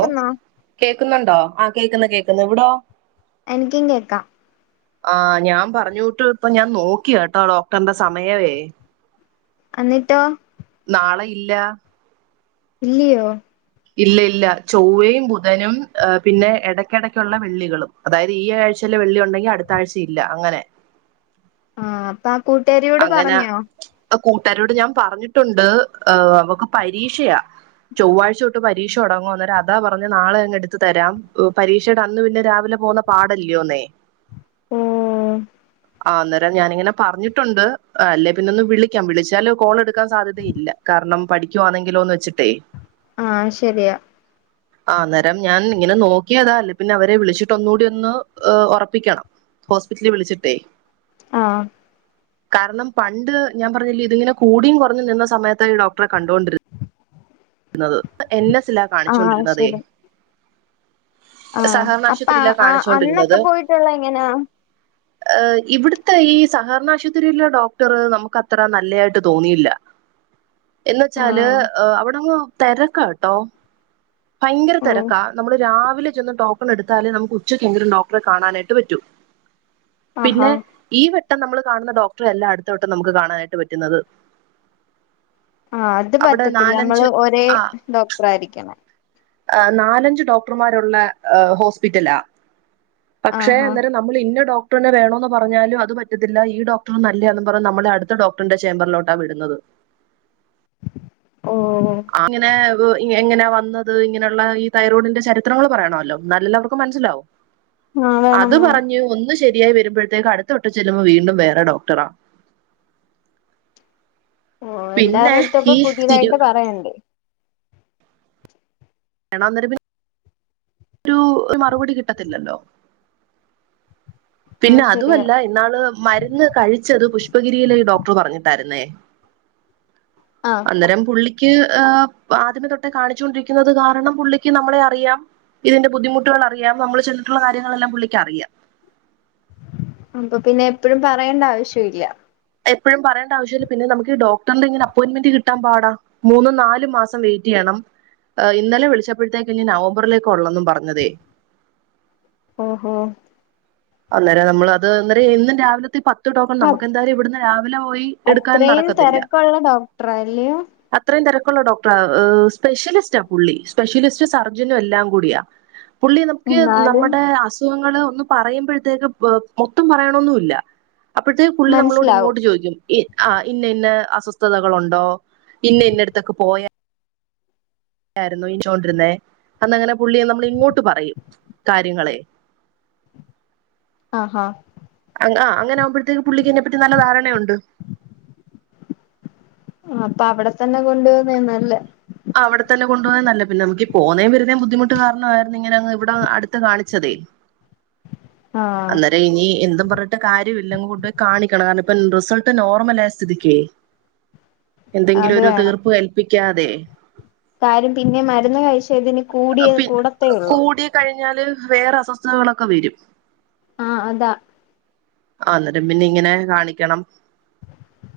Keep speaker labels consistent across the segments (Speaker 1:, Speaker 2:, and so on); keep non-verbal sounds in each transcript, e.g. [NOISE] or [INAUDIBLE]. Speaker 1: ഓ കേൾക്കുന്നുണ്ടോ ആ കേക്കുന്നു കേൾക്കുന്നു ഇവിടോ
Speaker 2: എനിക്കും കേൾക്കാം
Speaker 1: ആഹ് ഞാൻ പറഞ്ഞോട്ട് ഇപ്പ ഞാൻ നോക്കി കേട്ടോ ഡോക്ടറിന്റെ സമയവേ ഉം
Speaker 2: എന്നിട്ടോ?
Speaker 1: നാളെ ഇല്ല
Speaker 2: ഇല്ലിയോ?
Speaker 1: ഇല്ല ഇല്ല ചൊവ്വയും ബുധനും പിന്നെ ഇടയ്ക്കിടയ്ക്കുള്ള വെള്ളികളും അതായത് ഈ ആഴ്ചയില് വെള്ളി ഉണ്ടെങ്കി അടുത്ത ആഴ്ച ഇല്ല അങ്ങനെ
Speaker 2: ആഹ് അപ്പൊ ആ കൂട്ടുകാരിയോട് പറഞ്ഞോ
Speaker 1: ആഹ് കൂട്ട്കാരിയോട് ഞാൻ പറഞ്ഞിട്ടുണ്ട് ഹ അവക്ക് പരീക്ഷയാ ചൊവ്വാഴ്ച തൊട്ട് പരീക്ഷ തുടങ്ങും അന്നേരം അതാ പറഞ്ഞ നാളെങ് എടുത്ത് തരാം പരീക്ഷയുടെ അന്ന് പിന്നെ രാവിലെ പോന്ന- പാടല്ലയോന്നേ
Speaker 2: ഉം
Speaker 1: ആഹ് അന്നേരം ഞാനിങ്ങനെ പറഞ്ഞി ണ്ട് അല്ല പിന്നെ ഒന്ന് വിളിക്കാം വിളിച്ചാല് കോൾ എടുക്കാൻ സാധ്യതയില്ല കാരണം പഠിക്കു ആണെങ്കിലോന്ന് വെച്ചിട്ടേ- [INAUDIBLE]
Speaker 2: ആഹ് ശരിയാ
Speaker 1: ഉം ആഹ് അന്നേരം ഞാൻ ഇങ്ങനെ നോക്കിയതാ അല്ല പിന്നെ അവരെ വിളിച്ചിട്ട് ഒന്നുകൂടി ഒന്ന് ഉറപ്പിക്കണം. ഹോസ്പിറ്റലിൽ വിളിച്ചിട്ടേ
Speaker 2: ആഹ്
Speaker 1: കാരണം പണ്ട് ഞാൻ പറഞ്ഞില്ലേ ഇതിങ്ങനെ കൂടി കുറഞ് നിന്ന സമയത്ത് ഈ ഡോക്ടറെ കണ്ടുകൊണ്ടിരു ന്നത് എൻ എസിലാ
Speaker 2: ആ
Speaker 1: കാണിച്ചോണ്ടിരുന്നത്
Speaker 2: ശരി ആ അപ്പ
Speaker 1: സഹകരണാശുപത്രിലാ
Speaker 2: ആ
Speaker 1: കാണിച്ചോണ്ടിരുന്നത്
Speaker 2: അന്നൊക്കെ പോയിട്ടുള്ള എങ്ങനാ
Speaker 1: എഹ് ഇവിടുത്തെ ഈ സഹകരണാശുപത്രിയിലെ ഡോക്ടർ നമുക്ക് അത്ര നല്ലതായിട്ട് തോന്നിയില്ല. എന്ന്
Speaker 2: ആ
Speaker 1: വെച്ചാല് എഹ് അവിടെങ് തിരക്കട്ടോ ഭയങ്കര
Speaker 2: ഓ
Speaker 1: തെരക്കാ നമ്മള് രാവിലെ ചെന്ന് ടോക്കൺ എടുത്താലേ നമുക്ക് ഉച്ചക്കെങ്കിലും ഡോക്ടറെ കാണാനായിട്ട് പറ്റൂ
Speaker 2: ആഹാ
Speaker 1: പിന്നെ ഈ വട്ടം നമ്മൾ കാണുന്ന ഡോക്ടറെയല്ല അടുത്തവട്ടം നമുക്ക് കാണാനായിട്ട് പറ്റുന്നത്
Speaker 2: ആഹ് അത്
Speaker 1: അവിടെ
Speaker 2: പറ്റത്തില്ല
Speaker 1: നാലഞ്ച്
Speaker 2: നമ്മള് ഒരേ ഡോക്ടറായിരിക്കണം
Speaker 1: ആഹ് നാലഞ്ച് ഡോക്ടർമാരുള്ള ആഹ് ഹോസ്പിറ്റലാ പക്ഷെ
Speaker 2: ആഹാ
Speaker 1: അന്നേരം നമ്മൾ ഇന്ന ഡോക്ടറെനെ വേണോന്ന് പറഞ്ഞാലും അത് പറ്റത്തില്ല ഈ ഡോക്ടർ നല്ലായാന്നും പറഞ്ഞ് നമ്മളെ അടുത്ത ഡോക് [UNINTELLIGIBLE] ചേമ്പറിലോട്ടാ വിടുന്നത്
Speaker 2: ഓഹ് ഓഹ്
Speaker 1: ഇങ്ങനെ വ് എങ്ങനെ വന്നത് ഇങ്ങനെയുള്ള ഈ തൈറോഡിന്റെ ചരിത്രങ്ങൾ പറയണവല്ലോ ഇന്നാലല്ലെ അവർക്ക് മനസ്സിലാവു
Speaker 2: ആ വേണം
Speaker 1: അത്
Speaker 2: വേണം
Speaker 1: പറഞ്ഞ് ഒന്ന് ശരിയായി വരുമ്പഴത്തേക്ക് അടുത്തവട്ടം ചെല്ലുമ്പോ വീണ്ടും വേറെ ഡോക്ടറാ
Speaker 2: ഓഹ്
Speaker 1: പിന്നെ
Speaker 2: എല്ലാരെടുത്തും അപ്പൊ
Speaker 1: ഈ തിരു
Speaker 2: പുതിയതായിട്ട് പറയണ്ട്
Speaker 1: വേണം അന്നേരം പിന്നെ ഒരു മറുപടി കിട്ടത്തില്ലല്ലോ
Speaker 2: ആ
Speaker 1: പിന്നെ
Speaker 2: ശരിയാ
Speaker 1: അതുവല്ല ഇന്നാള് മരുന്ന് കഴിച്ചത് പുഷ്പഗിരിയിലെ ഡോക്ടർ പറഞ്ഞിട്ടായിരുന്നേ
Speaker 2: ആഹ്
Speaker 1: അന്നരം പുള്ളിക്ക് ആഹ് ആദ്യമേ തൊട്ടേ കാണിച്ചൊണ്ടിരിക്കുന്നത് കാരണം പുള്ളിക്ക് നമ്മളെ അറിയാം ഇതിന്റെ ബുദ്ധിമുട്ടുകളറിയാം നമ്മൾ ചെന്നിട്ടുള്ള കാര്യങ്ങളെല്ലാം പുള്ളിക്കറിയാം
Speaker 2: അപ്പൊ പിന്നെ എപ്പഴും പറയേണ്ട ആവശ്യവില്ല
Speaker 1: എപ്പഴും പറയേണ്ട ആവശ്യല്ല പിന്നെ നമുക്ക് ഈ ഡോക്ടറിന്റെ ഇങ്ങനെ അപ്പോയിമെൻ്റ് കിട്ടാൻ പാടാ മൂന്നും നാലു മാസം വെയിറ്റെയ്യണം ഏഹ് ഇന്നലെ വിളിച്ചപ്പഴത്തേക്ക് ഇനി നവംബറിലേക്ക് ഒള്ളെന്നും പറഞ്ഞതേ
Speaker 2: ഓഹോ
Speaker 1: അന്നേരം നമ്മളത് അന്നേരം എന്നും രാവിലത്തെ പത് ത്ത് ടോക്കൺ നമുക്കെന്തായാലും ഇവിടുന്ന് രാവിലെ പോയി എടുക്കാൻ
Speaker 2: അത്രയും
Speaker 1: നടക്കത്തില്ല
Speaker 2: തിരക്കുള്ള ഡോക്ടറല്ലയോ
Speaker 1: അത്രയും തെരക്കുള്ള ഡോക്റാ ഏഹ് സ്പെഷ്യലിസ്റ്റാ പുള്ളി സ്പെഷ്യലിസ്റ്റ് സർജനും എല്ലാം കൂടിയാ പുള്ളി നമുക്ക്
Speaker 2: എന്നാലും
Speaker 1: നമ്മടെ അസുഖങ്ങള് ഒന്ന് പറയു മ്പേഴ്ത്തേക്ക് മൊത്തം പറയണൊന്നുല്ല അപ്പഴത്തേക്ക് പുള്ളി നമ്മളോട്
Speaker 2: മനസ്സിലാവും
Speaker 1: ഇങ്ങോട്ട് ചോദിക്കും ഈ ആഹ് ഇന്ന ഇന്ന അസ്വസ്ഥതകളുണ്ടോ ഇന്ന ഇന്നടുത്തൊക്കെ പോയാ യായിരുന്നു [UNINTELLIGIBLE] അന്നങ്ങനെ പുള്ളിയ നമ്മളിങ്ങോട്ട് പറയും കാര്യങ്ങളെ
Speaker 2: ആഹ് ആഹ്
Speaker 1: ആഹ് അങ്ങനെ ആകുമ്പഴത്തേക്ക് പുള്ളിക്കിതിനെപ്പറ്റി നല്ല ധാരണയുണ്ട്
Speaker 2: ആഹ് അപ്പൊ അവിടെ തന്നെ കൊണ്ടു പോന്നയാ നല്ലെ
Speaker 1: ആഹ് അവിടെതന്നെ കൊണ്ടു പോവാ നല്ലെ പിന്നെ നമുക്കി പോന്നെയും വെരുന്നെയും ബുദ്ധിമുട്ട് കാരണായിരുന്നു ഇങ്ങനെങ്ങ് ഇവിടെ അടുത്ത് കാണിച്ചതേ
Speaker 2: ആഹ്
Speaker 1: അന്നേരം ഇനി എന്തും പറഞ്ഞിട്ട് കാര്യവുല്ല അങ്ങ് കൊണ്ടുപോയി കാണിക്കണം കാരണം ഇപ്പം റിസൾട്ട് നോർമലായ സ്ഥിതിക്കെ എന്തെങ്കിലും
Speaker 2: അത്
Speaker 1: ഒരു
Speaker 2: വേണം
Speaker 1: തീർപ്പ് കൽപ്പിക്കാതെ
Speaker 2: കാര്യം പിന്നേം മരുന്ന് കഴിച്ചാ ഇതി നി കൂടിയാ
Speaker 1: പി
Speaker 2: കൂടത്തേ ഉള്ളൂ
Speaker 1: കൂടി കഴിഞ്ഞാല് വേറെ അസ്വസ്ഥതകളൊക്കെ വെരും
Speaker 2: ആഹ് അതാ
Speaker 1: അന്നേരം പിന്നെ ഇങ്ങനെ കാണിക്കണം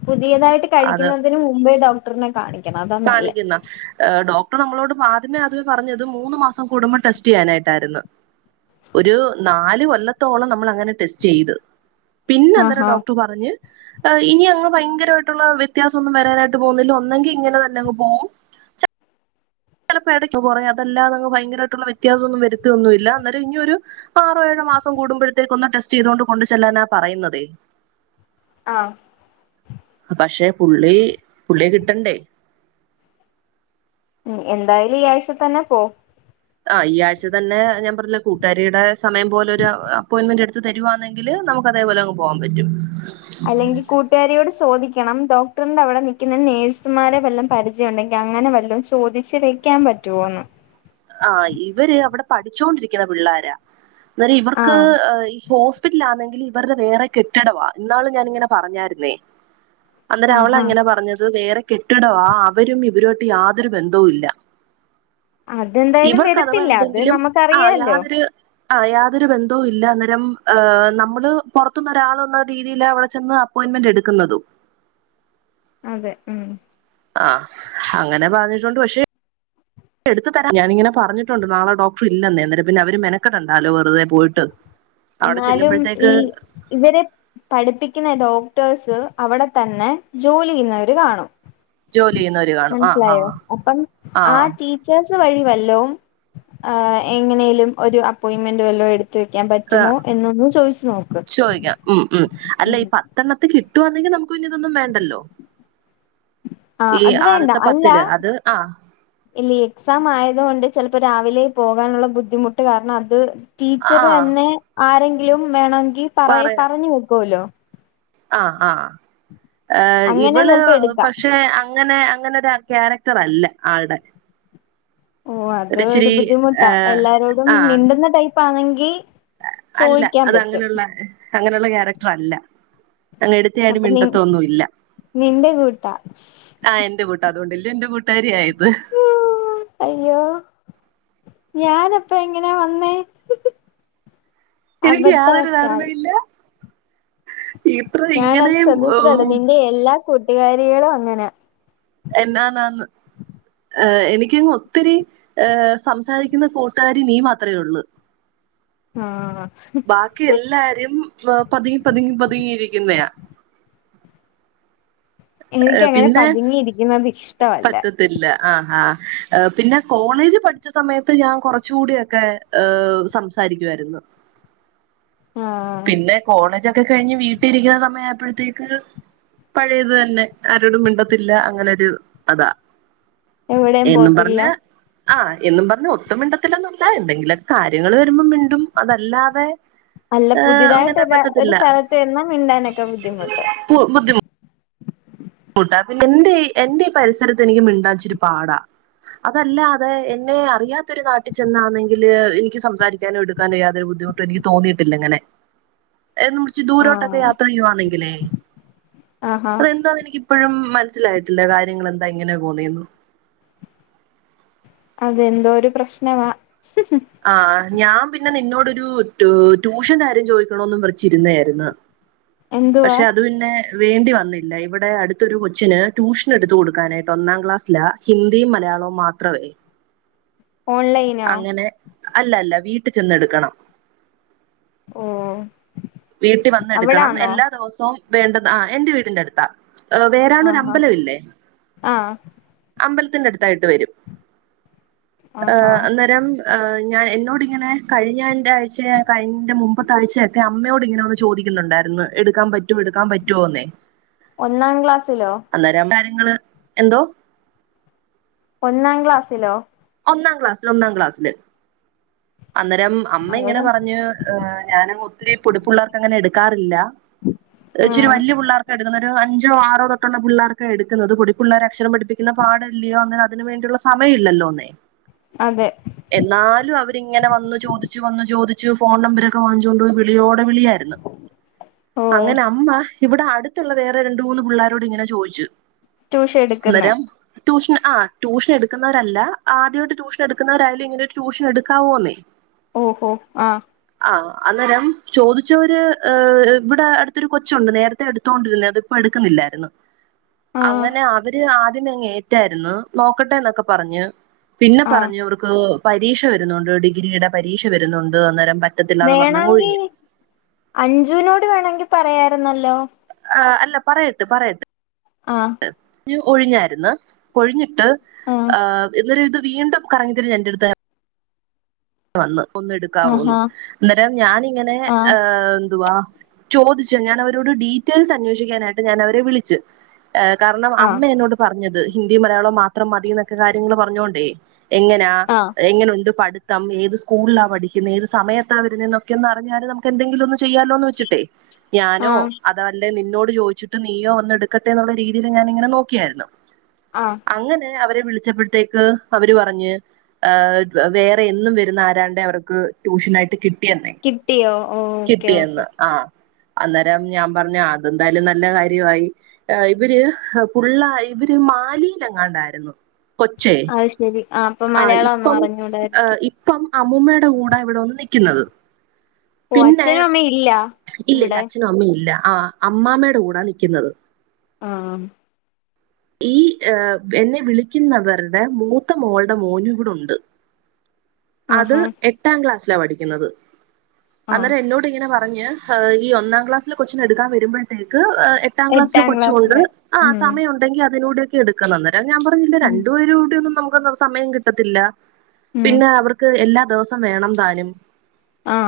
Speaker 2: പുതിയതായിട്ട് കഴിക്കുന്നതിന് മുമ്പേ ഡോക്ടറിനെ കാണി
Speaker 1: കാണിക്കുന്നാ ഏഹ് ഡോക്ടർ നമ്മളോട് ആദ്യമേ ആദ്യവേ പറഞ്ഞെ ഇത് മൂന്ന് മാസം കൂടുമ്പോൾ ടെസ്റ്റേയ്യാനായിട്ടായിരുന്നു ഒരു നാല് കൊല്ലത്തോളം നമ്മൾ അങ്ങനെ ടെസ്റ്റെയ്ത് പിന്നെ അന്നേരം
Speaker 2: ആഹാ
Speaker 1: ഡോക്ടർ പറ റഞ്ഞ് ഇനി അങ്ങ് ഭയങ്കരവായിട്ടുള്ള വ്യത്യാസൊന്നും വരാനായിട്ട് പോന്നില്ല ഒന്നെങ്കി ഇങ്ങനെ ത ലങ്ങ് പോവും ചിലപ്പോ ഇടക്ക് കുറേ അതല്ലാതങ്ങ് ഭയങ്കരായിട്ടുള്ള വ്യത്യാസൊന്നും വരുത്തൊന്നുല്ല അന്നേരം ഇനിയോരു ആറോ ഏഴോ മാസം കൂടുമ്പോഴതെക്ക് ഒന്ന് ടെസ്റ്റെയ്തോണ്ട് കൊണ്ട് ചെല്ലാനാ പറയുന്നതേ
Speaker 2: ആഹ്
Speaker 1: പക്ഷെ പുള്ളി പുള്ളിയെ കിട്ടണ്ടേ
Speaker 2: ഉ എന്തായാലും ഈ ആഴ്ച തന്നെ പോ
Speaker 1: ആഹ് ഈ ആഴ്ച തന്നെ ഞാൻ പറഞ്ഞില്ലേ കൂട്ടുകാരിയുടെ സമയം പോലെ ഒരു അപ്പോയിന്റ്മെന്റ് എടു തരുവാന്നെങ്കില് നമുക്ക് അതേപോലെങ്ങ് പോകാൻ പറ്റും
Speaker 2: അല്ലെങ്കിൽ കൂട്ട കക്കരിയോട് ചോദിക്കണം ഡോക്ടറിന്റെ അവിടെ നിൽക്കുന്ന നേഴ്സുമാരെ വല്ലും പരിചയ ഉണ്ടെങ്കിൽ അങ്ങനെ വല്ലോ ചോദി വ വെക്കാൻ പറ്റുവോന്ന്
Speaker 1: ആ ഇവര് അവിടെ പഠിച്ചോണ്ടിരിക്കുന്ന പിള്ളോര അം
Speaker 2: ആഹ്
Speaker 1: ഇവർക്ക്ഈ ഹസ്പിറ്റിലാെങ്കിൽ ഇവരുടെ വേറെ കെട്ടിടവാ എന്നാള ഞാനിങ്ങനെ പറഞ്ഞായിരുന്നേ അന്നേരം അവള
Speaker 2: ആഹാ
Speaker 1: അങ്ങനെ പറഞ്ഞത് വേറെ കെട്ടിടവാ അവരും ഇവരോട്ട് യാതൊരു ബന്ധവും ഇല്ല
Speaker 2: അതെന്തായാലും
Speaker 1: ഇവർക്ക് അഥവാ
Speaker 2: വരത്തില്ല അത്
Speaker 1: എന്തെങ്കിലും ആ
Speaker 2: നമുക്കറിയാലോ
Speaker 1: യാതൊരു ആ യാതൊരു ബന്ധവും ഇല്ല അന്നേരം നമ്മള് പുറത്തുനി ഒരാൾന്ന രീതിയിൽ അവിടെ ചെന്ന് അപ്പോയിൻമെന്റ് എടുക്കതോ
Speaker 2: അതെ ഉം
Speaker 1: ആഹ അങ്ങനെ പറഞ്ഞിട്ടുണ്ട് പക്ഷെ എടുത്ത തരാൻ ഞാനങ്ങനെ പറഞ്ഞിട്ടുണ്ട് നാളെ ഡോക്ടർ ഇല്ലെന്നേ പിന്നെ അവര് മെനെകടണ്ടാലോ പോയി്ട്ട് അവിടെ
Speaker 2: എന്നാലും
Speaker 1: ചെല്ലുമ്പോഴത്തേക്ക്
Speaker 2: ഈ ഇവരെ പഠിപ്പിക്കുന്ന ഡോക്ടേഴസ് അവിടെ തന്നെ ജോലി ചെയ്യുന്നവര് കാണും
Speaker 1: ജോലി ചെയ്യുന്ന
Speaker 2: മനസ്സിലായോ അപ്പം ആ ടീ ടിച്ചേഴ് വഴി വല്ല എങ്ങനെേലും ഒരു അപ്പോയിൻറ്മെന്റ് വല്ലോ എടു എടുത്ത് വക്കാൻ പറ്റുമോ എന്നൊന്ന് ചോദിച്ച് നോക്ക്
Speaker 1: ചോദിക്കാം ഉം ഉം അല്ല
Speaker 2: ഉം
Speaker 1: ഈ പത്തെണ്ണത്തിന് കിട്ടുവാന്നെങ്കിൽ നമുക്ക് പിന്നെ ഇതൊന്നും വേണ്ടല്ലോ
Speaker 2: ആഹ്
Speaker 1: ഈ
Speaker 2: അത് വേണ്ട
Speaker 1: ആദ്യത്തെ
Speaker 2: അല്ല
Speaker 1: പത്തില്ല് അത് ആ
Speaker 2: ഇല്ല എക്സാം ആയതു കൊണ്ട് ചിലപ്പോ രാവിലെ പോകാനുള്ള ബുദ്ധിമുട്ട് കാരണം അത് ടീച്ചർ
Speaker 1: ആഹ്
Speaker 2: എന്നെ ആരെങ്കിലും വേണമെങ്കിൽ പറ
Speaker 1: പറയാ
Speaker 2: പറഞ്ഞു വെക്കുമല്ലോ
Speaker 1: ആഹ് ആഹ
Speaker 2: അങ്ങനെ
Speaker 1: ഇവള്
Speaker 2: ചെലപ്പോ എടുക്കാം
Speaker 1: പക്ഷെ അങ്ങനെ അങ്ങനെ ഒരു ക്യാരക്ടർ അല്ല ആളുടെ
Speaker 2: ഓ അത് ഒരു ബുദ്ധിമുട്ടാ
Speaker 1: ഏഹ്
Speaker 2: എല്ലാരോടും
Speaker 1: ആഹ്
Speaker 2: മിണ്ടുന്ന ടൈപ്പാണെങ്കിൽ
Speaker 1: അല്ല അത് അങ്ങനെയുള്ള അങ്ങനെയുള്ള ക്യാരക്ടർ അല്ല അങ് എടുത്തയടി
Speaker 2: അപ്പൊ നി
Speaker 1: മിണ്ടത്തൊന്നും ഇല്ല
Speaker 2: നിന്റെ കൂട്ടാ
Speaker 1: ആഹ് എന്റെ കൂട്ട അതുകൊണ്ടല്ലേ എന്റെ കൂട്ടുകാരി ആയത്
Speaker 2: അയ്യോ ഞാൻ അപ്പ എങ്ങനാ വന്നേ
Speaker 1: എനിക്ക്
Speaker 2: അഭധ
Speaker 1: യാതൊരു
Speaker 2: വർഷ അത്
Speaker 1: ധാരണയില്ല ഇത്ര
Speaker 2: ഞാന അത്
Speaker 1: ഇങ്ങനെയും
Speaker 2: ശ്രദ്ധിച്ചിട്ടുണ്ട് നിന്റെ എല്ലാ കൂട്ടുകാരികളും അങ്ങനെ
Speaker 1: എന്നന്ത ന എനിക്കങ്ങ് ഒത്തിരി ഏഹ സംസാരിക്കുന്ന കൂട്ടുകാരി നീ മാത്രമേ ഉള്ളൂ
Speaker 2: ആഹ
Speaker 1: ബാക്കി എല്ലാരും പതുങ്ങി പതുങ്ങി പതുങ്ങിയിരിക്കുന്നയാ
Speaker 2: എനക്ക് അങ്ങനെ പതുങ്ങിയിരിക്കുന്നത് ഇഷ്ടമല്ല
Speaker 1: ല്ല ആഹാ പിന്നെ കോളേജ് പഠിച്ച സമയത്ത് ഞാൻ കുറച്ച കൂടിയൊക്കെ ഏഹ് സംസാരിക്കുായിരുന്നു
Speaker 2: ആഹ്
Speaker 1: പിന്നെ കോളേജൊക്കെ കഴിഞ്ഞ് വീട്ടിലിരിക്കുന്ന സമയ ആയപ്പോഴത്തേക്ക് പഴയത് തന്നെ ആരോടും മിണ്ടത്തില്ല അങ്ങനെരു അതാ
Speaker 2: എവിടെയും
Speaker 1: എന്നും പറഞ്ഞ
Speaker 2: പോത്തില്ല
Speaker 1: ആഹ എന്നും പറഞ്ഞഞ് ഒട്ടുംമിണ്ടത്തില്ലന്നല്ല എന്തെങ്കിലുമൊക്കെ കാര്യങ്ങൾ വരുമ്പോ മിണ്ടും അതല്ലാതെ
Speaker 2: അല്ല പുതിയതായിട്ട്
Speaker 1: അങ്ങനെ
Speaker 2: ഒരു
Speaker 1: പറ്റത്തില്ല
Speaker 2: സ്ഥലത്ത് നിന്നും മിണ്ടാനൊക്കെ ബുദ്ധിമുട്ട്
Speaker 1: ബുദ്ധി മിണാൻ പിന്നെ എന്റെ എന്റെ പരിസരത്ത് എനിക്ക് മിണ്ടാച്ചൊരു പാടാ അതല്ല അതെ എന്നെ അറിയാത്തൊരു നാട്ടിൽ ചെന്നാണെങ്കില് എനിക്ക് സംസാരിക്കാനോ എടുക്കാനോ യാതൊരു ബുദ്ധിമുട്ട്..... എനിക്ക് തോന്നിയിട്ടില്ല ഇങ്ങനെ ദൂരോട്ടൊക്കെ
Speaker 2: ആഹ്
Speaker 1: യാത്ര ചെയ്യുവാണെങ്കിലേ
Speaker 2: ആഹാ
Speaker 1: അതെന്താ എനിക്ക് ഇപ്പോഴും മനസ്സിലായിട്ടില്ല കാര്യങ്ങൾ എന്താ എങ്ങനെയ പോന്നിയു
Speaker 2: അതെന്തോ ഒരു പ്രശ്നവാ
Speaker 1: ആഹ് ഞാൻ പിന്നെ നിന്നോടൊരു ട്യൂഷൻ കാര്യം ചോദിക്കണന്ന് വിറിച്ചിരുന്ന ആയിര്ന്ന്
Speaker 2: എന്തുവാ
Speaker 1: പക്ഷെ അത് പിന്നെ വേണ്ടി വന്നില്ല ഇവിടെ അടുത്തൊരു കൊച്ചിന് ട്യൂഷൻ എടുത്ത കൊടുക്കാനായിട്ട് ഒന്നാം ക്ലാസ്സില. ഹിന്ദിയും മലയാളവും മാത്രമേ....
Speaker 2: ഓൺലൈ
Speaker 1: അങ്ങനെ അല്ല അല്ല വീട്ട് ചെന്ന്ടുക്കണം
Speaker 2: ഓ
Speaker 1: വീട്ടിവന്നെടുക്കണം
Speaker 2: അവിടാന്നോ
Speaker 1: എല്ലാ ദിവസവും വേണ്ട ആ എൻറെ വീടിന്റെടുത്താ വേറെണൊരു
Speaker 2: ആഹാ
Speaker 1: അമ്പലം ഇല്ലേ
Speaker 2: ആഹ്
Speaker 1: അമ്പലത്തിന്റെ അടുത്തായിട്ട് വരും ആ്
Speaker 2: ആഹാ
Speaker 1: അന്നേരം. ഞാൻ എന്നോട് ഇങ്ങനെ കഴിഞ്ഞ എൻ്റെ ആഴ്ച കഴിഞ്ഞന്റെ മുമ്പത്താഴ്ചയൊക്കെ അമ്മയോട് ഇങ്ങനെ ഒന്ന് ചോദിക്കുന്നുണ്ടായിരുന്നു..... എന്ന് എടുക്കാൻ പറ്റുവ എടുക്കാൻ പറ്റുവോന്നേ.
Speaker 2: ഒന്നാം ക്ലാസ്സിലോ.
Speaker 1: അന്നേരം കാര്യങ്ങള് എന്തോ.
Speaker 2: ഒന്നാം ക്ലാസ്സിലോ.
Speaker 1: ഒന്നാം ക്ലാസ്ല് ഒന്നാം ക്ലാസ്സില് അന്നേരം അമ്മ ഇങ്ങനെ
Speaker 2: അവിടെ
Speaker 1: പറഞ്ഞു ഞാന ഒത്തിരി പൊടിപ്പള്ളവർക്ക് അങ്ങനെ എടുക്കാറില്ല. ഇച്ചിരി
Speaker 2: ആഹ്
Speaker 1: വല്യ പിള്ളേർക്ക അഞ്ചോ ആറോ തൊട്ടുള്ള പിള്ളേർക്ക എടുക്കുന്നത് കൊടി പിള്ളേരെ അക്ഷരം പഠിപ്പിക്കുന്ന പാടല്ലയോ അതിന് വേണ്ടിയുള്ള സമയം ഇല്ലല്ലോന്നേ.
Speaker 2: അതെ.
Speaker 1: എന്നാലും അവര് ഇങ്ങനെ വന്നന്ന് ചോദിച്ചു വന്ന്ു ചോദിച്ചു ഫോൺ നമ്പരൊക്കെ വാങ്ങിച്ചുകോണ്ട് വിളിയോടെ വിളിയായിരുന്നു
Speaker 2: ഓ
Speaker 1: അങ്ങനെ അമ്മ ഇവിടെ അടുത്തുള്ള വേറെ രണ്ട മൂന്ന് പിള്ളാരോട് ഇങ്ങനെ ചോയ്ച്ചു
Speaker 2: ട്യൂഷൻ എടുക്കുന്നെ
Speaker 1: അന്നരം ട്യൂഷൻ ആ ്യൂഷ എടുക്കുന്നവരല്ല ആദ്യമായിട്ട് ട്യൂഷൻ എടുക്കുന്നരായാലും ഇങ്ങനെ ട്യൂഷൻ എട് ക്കാവൊന്നെ
Speaker 2: ഓഹോ ആഹ്
Speaker 1: ആഹ അന്നേരം ചോദിച്ചവര് ഇവിടെ അടുത്തൊരു കൊച്ചുണ്ട് നേരത്തെ എടുത്തോണ്ടിരുന്ന അത്. എടുക്കുന്നില്ലായിരുന്നു
Speaker 2: ആഹ്
Speaker 1: അങ്ങനെ അവര് ആദ്യം ങ്ങ ഏറ്റായിരുന്നു നോക്കട്ടെ എന്നൊക്കെ പർഞ്ഞ് പിന്നെ
Speaker 2: ആഹ്
Speaker 1: പറഞ്ഞ അവർക്ക് പരീക്ഷ വരുന്നുണ്ട് ഡിഗ്രിയുടെ പരീക്ഷ വരുന്നുണ്ട് അന്നേരം പറ്റത്തില്ലാന്ന് പറഞ്ഞങ്ങൊഴിഞ്
Speaker 2: അഞ്ചുവിനോട് വേണമെങ്കിൽ പറയാരുന്നല്ലോ
Speaker 1: ആ് അല്ല പറയട്ടെ പറയട്ടെ.
Speaker 2: ആഹ്
Speaker 1: ഒഴിഞ്ഞായിന്ന് ഒഴിഞ്ഞിട്ട്
Speaker 2: ആഹ്
Speaker 1: ആ എന്നരു ഇത് വീണ്ടും കറങ്ങ രഞന്റെ അടുത്ത. വന്ന് ഒന്ന എടുക്കാവുന്നു
Speaker 2: ആഹാ
Speaker 1: അന്നേരം ഞാനിങ്ങനെ
Speaker 2: ആഹ്
Speaker 1: ഏ എന്തുവാ. ചോദിച്ചു ഞാൻ അവരോട് ഡീറ്റെയിൽസ് അന്വേഷിക്കാനായിട്ട് ഞൻ അവരെ വിളിച്ച് കാരണം അമ്മ
Speaker 2: ആഹ്
Speaker 1: എന്നോട് പറഞ്ഞത് ഹിന്ദി മലയാളം മാത്രം മതി എന്നൊക്കെ കാര്യങ്ങൾ പറഞ്ഞോണ്ടേ. എങ്ങനാ
Speaker 2: ആഹ്
Speaker 1: എങ്ങനെണ്ട് പഠ ത ഏത് സ്കൂളിലാ പഠിക്കുന്നത് ഏത് സമയത്താ വരുന്നതൊക്കെ ഒന്ന് അറിഞ്ഞല് നമക്ക് എന്തെങ്കിലും ഒന്ന ചെയ്യാലോന്ന് വെച്ചി..... ഞാനോ
Speaker 2: ആഹ്
Speaker 1: അതല്ലേ നിന്നോട് ചോദിച്ചിട്ട നീയോ ഒന്ന എടുക്കട്ടെ എന്നുള്ള രീതിൽ ഞാന ഇങ്ങനെ നോക്കിയായിരുന്നു.
Speaker 2: ആഹ്
Speaker 1: അങ്ങനെ അവരെ വിളിച്ചപ്പോഴത്തേക്ക് അവര് പറഞ് വേ എന്നും വരുന്ന ആരാണ്ട് അവർക്ക് ട്യൂഷനായിട്ട് കി കിട്ടന്നെ
Speaker 2: കിട്ടിയോ ഓക്കെ ഓക്കെ
Speaker 1: കിട്ടിയന്ന് ആ അന്നേരം ഞാൻ പറഞ്ഞു അതെന്തായാലും നല്ല കാര്യമായി ഇവര് പുള്ള ഇവര് മാലിയിലെങ്ങാണ്ടായിരുന്നു കൊച്ചേ
Speaker 2: അയ് ശെരി ആഹ് അപ്പൊ
Speaker 1: ആ
Speaker 2: മലയാളം ഒന്ന്
Speaker 1: ഇപ്പം
Speaker 2: അറിഞ്ഞൂടാ
Speaker 1: ഇപ്പം അമ്മൂമ്മയുടെ കൂടെ ഇവിടെ ഒന്നിക്കുന്നത്.
Speaker 2: ഓ
Speaker 1: പിന്നെ
Speaker 2: അച്ഛനും അമ്മയും ഇല്ല
Speaker 1: ഇല്ല ഇല്ല
Speaker 2: ഇവിടെ
Speaker 1: അച്ഛനും അമ്മ ഇല്ല ആഹ് അമ്മാമ്മയുടെ കൂടാ നിക്കുന്നത്
Speaker 2: ആഹ്
Speaker 1: ഈ ഏഹ് എന്നെ വിളിക്കുന്നവരുടെ മൂത്ത മോളുടെ മോനു വ്ടുണ്ട് അത്
Speaker 2: ആഹാ
Speaker 1: എട്ടാം ക്ലാസ്സിലാ പഠിക്കുന്നത്
Speaker 2: ആഹ്
Speaker 1: അന്നേരം എന്നോട് ഇങ്ങനെ പ പഞാ ഹായ് ഈ ഒന്നാം ക്ലാസ് ലെ കൊച്നെ എടുക്കാ വരുമ്പഴത്തേക്ക് എട്ടാം ക്ലാസ്ൽ കൊച്ചുണ്ട്
Speaker 2: ക്ലാസ്സില്
Speaker 1: ആഹ്
Speaker 2: ഉം
Speaker 1: സമയോ ണ്ടെങ്കി അതിനൂടെ ഒക്കെ എടുക്കണം അന്നേരം ഞാൻ പറഞ്ഞില്ല
Speaker 2: ഉം
Speaker 1: രണ്ടുപേരെ കൂടി ഒന്നും നമക്ക് സമയം കിട്ടത്തില്ല
Speaker 2: ഉം
Speaker 1: പിന്നെ അവർക്ക് എല്ലാ ദിവസം വേണം താനും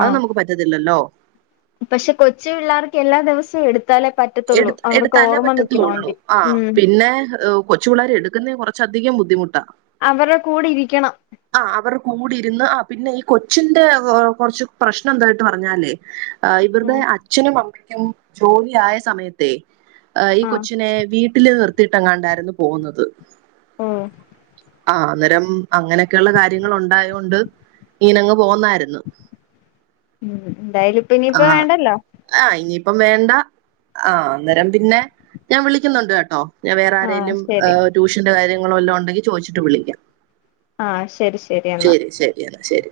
Speaker 1: അത് നമുക്ക് പറ്റത്തില്ലല്ലോ
Speaker 2: പക്ഷെ കൊച്ചു പിള്ളേർക്ക് എല്ലാ ദിവസവും എടു ത്താലെ പറ്റ
Speaker 1: എടു എടുത്താലേ പറ്റത്തൂള്ളൂ ആഹ്
Speaker 2: ഉം
Speaker 1: പിന്നെ ഹു കൊച്ചു പിള്ളേരെ എടുക്കുന്നഹ് കുറച്ച അധികം ബുദ്ധിമുട്ടാ
Speaker 2: അവരെ കൂടെ ഇരിക്കണം
Speaker 1: ആഹ് അവർ കൂടിരുന്ന് ആഹ് പിന്നെ ഈ കൊച്ചിന്റെ കുറച്ച് പ്രശ്നം എന്തായിട്ട് പറഞ്ഞാലേ ആഹ് ഇവരുടെ
Speaker 2: ഉം
Speaker 1: അച്ഛനും അമ്മയ്ക്കും ജോലിയായ സമയത്തെ അഹ് ഈ
Speaker 2: ആഹ്
Speaker 1: കൊച്ചിനെ വീട്ടില് നിർത്തിയിട്ടെങ്ങാണ്ടായിരുന്നു പോകുന്നത്
Speaker 2: ഏഹ്
Speaker 1: ആഹ് അന്നേരം അങ്ങനൊക്കെയള്ള കാര്യങ്ങ ഉണ്ടായൊണ്ട് ഇനങ്ങ് പോന്നായിരുന്നു
Speaker 2: ഉം എന്തായാലും ഇപ്പ ഇനിയിപ്പ വേണ്ടല്ലോ
Speaker 1: ആഹ് ഇനിയിപ്പം വേണ്ട ആഹ് അന്നേരം പിന്നെ ഞാൻ വിളിക്കുന്നുണ്ട് കേട്ടോ വേറെ
Speaker 2: ആഹ്
Speaker 1: ആരേലും
Speaker 2: ശരി
Speaker 1: എഹ് ട്യൂഷന്റെ കാര്യങ്ങളു വല്ലോം ളെല്ലാം ണ്ടെങ്കി ചോയ്ച്ചിട്ട് വിളിക്കാ
Speaker 2: ആഹ് ശരി എന്നാ
Speaker 1: ശരി ശരിയാണ് ശരി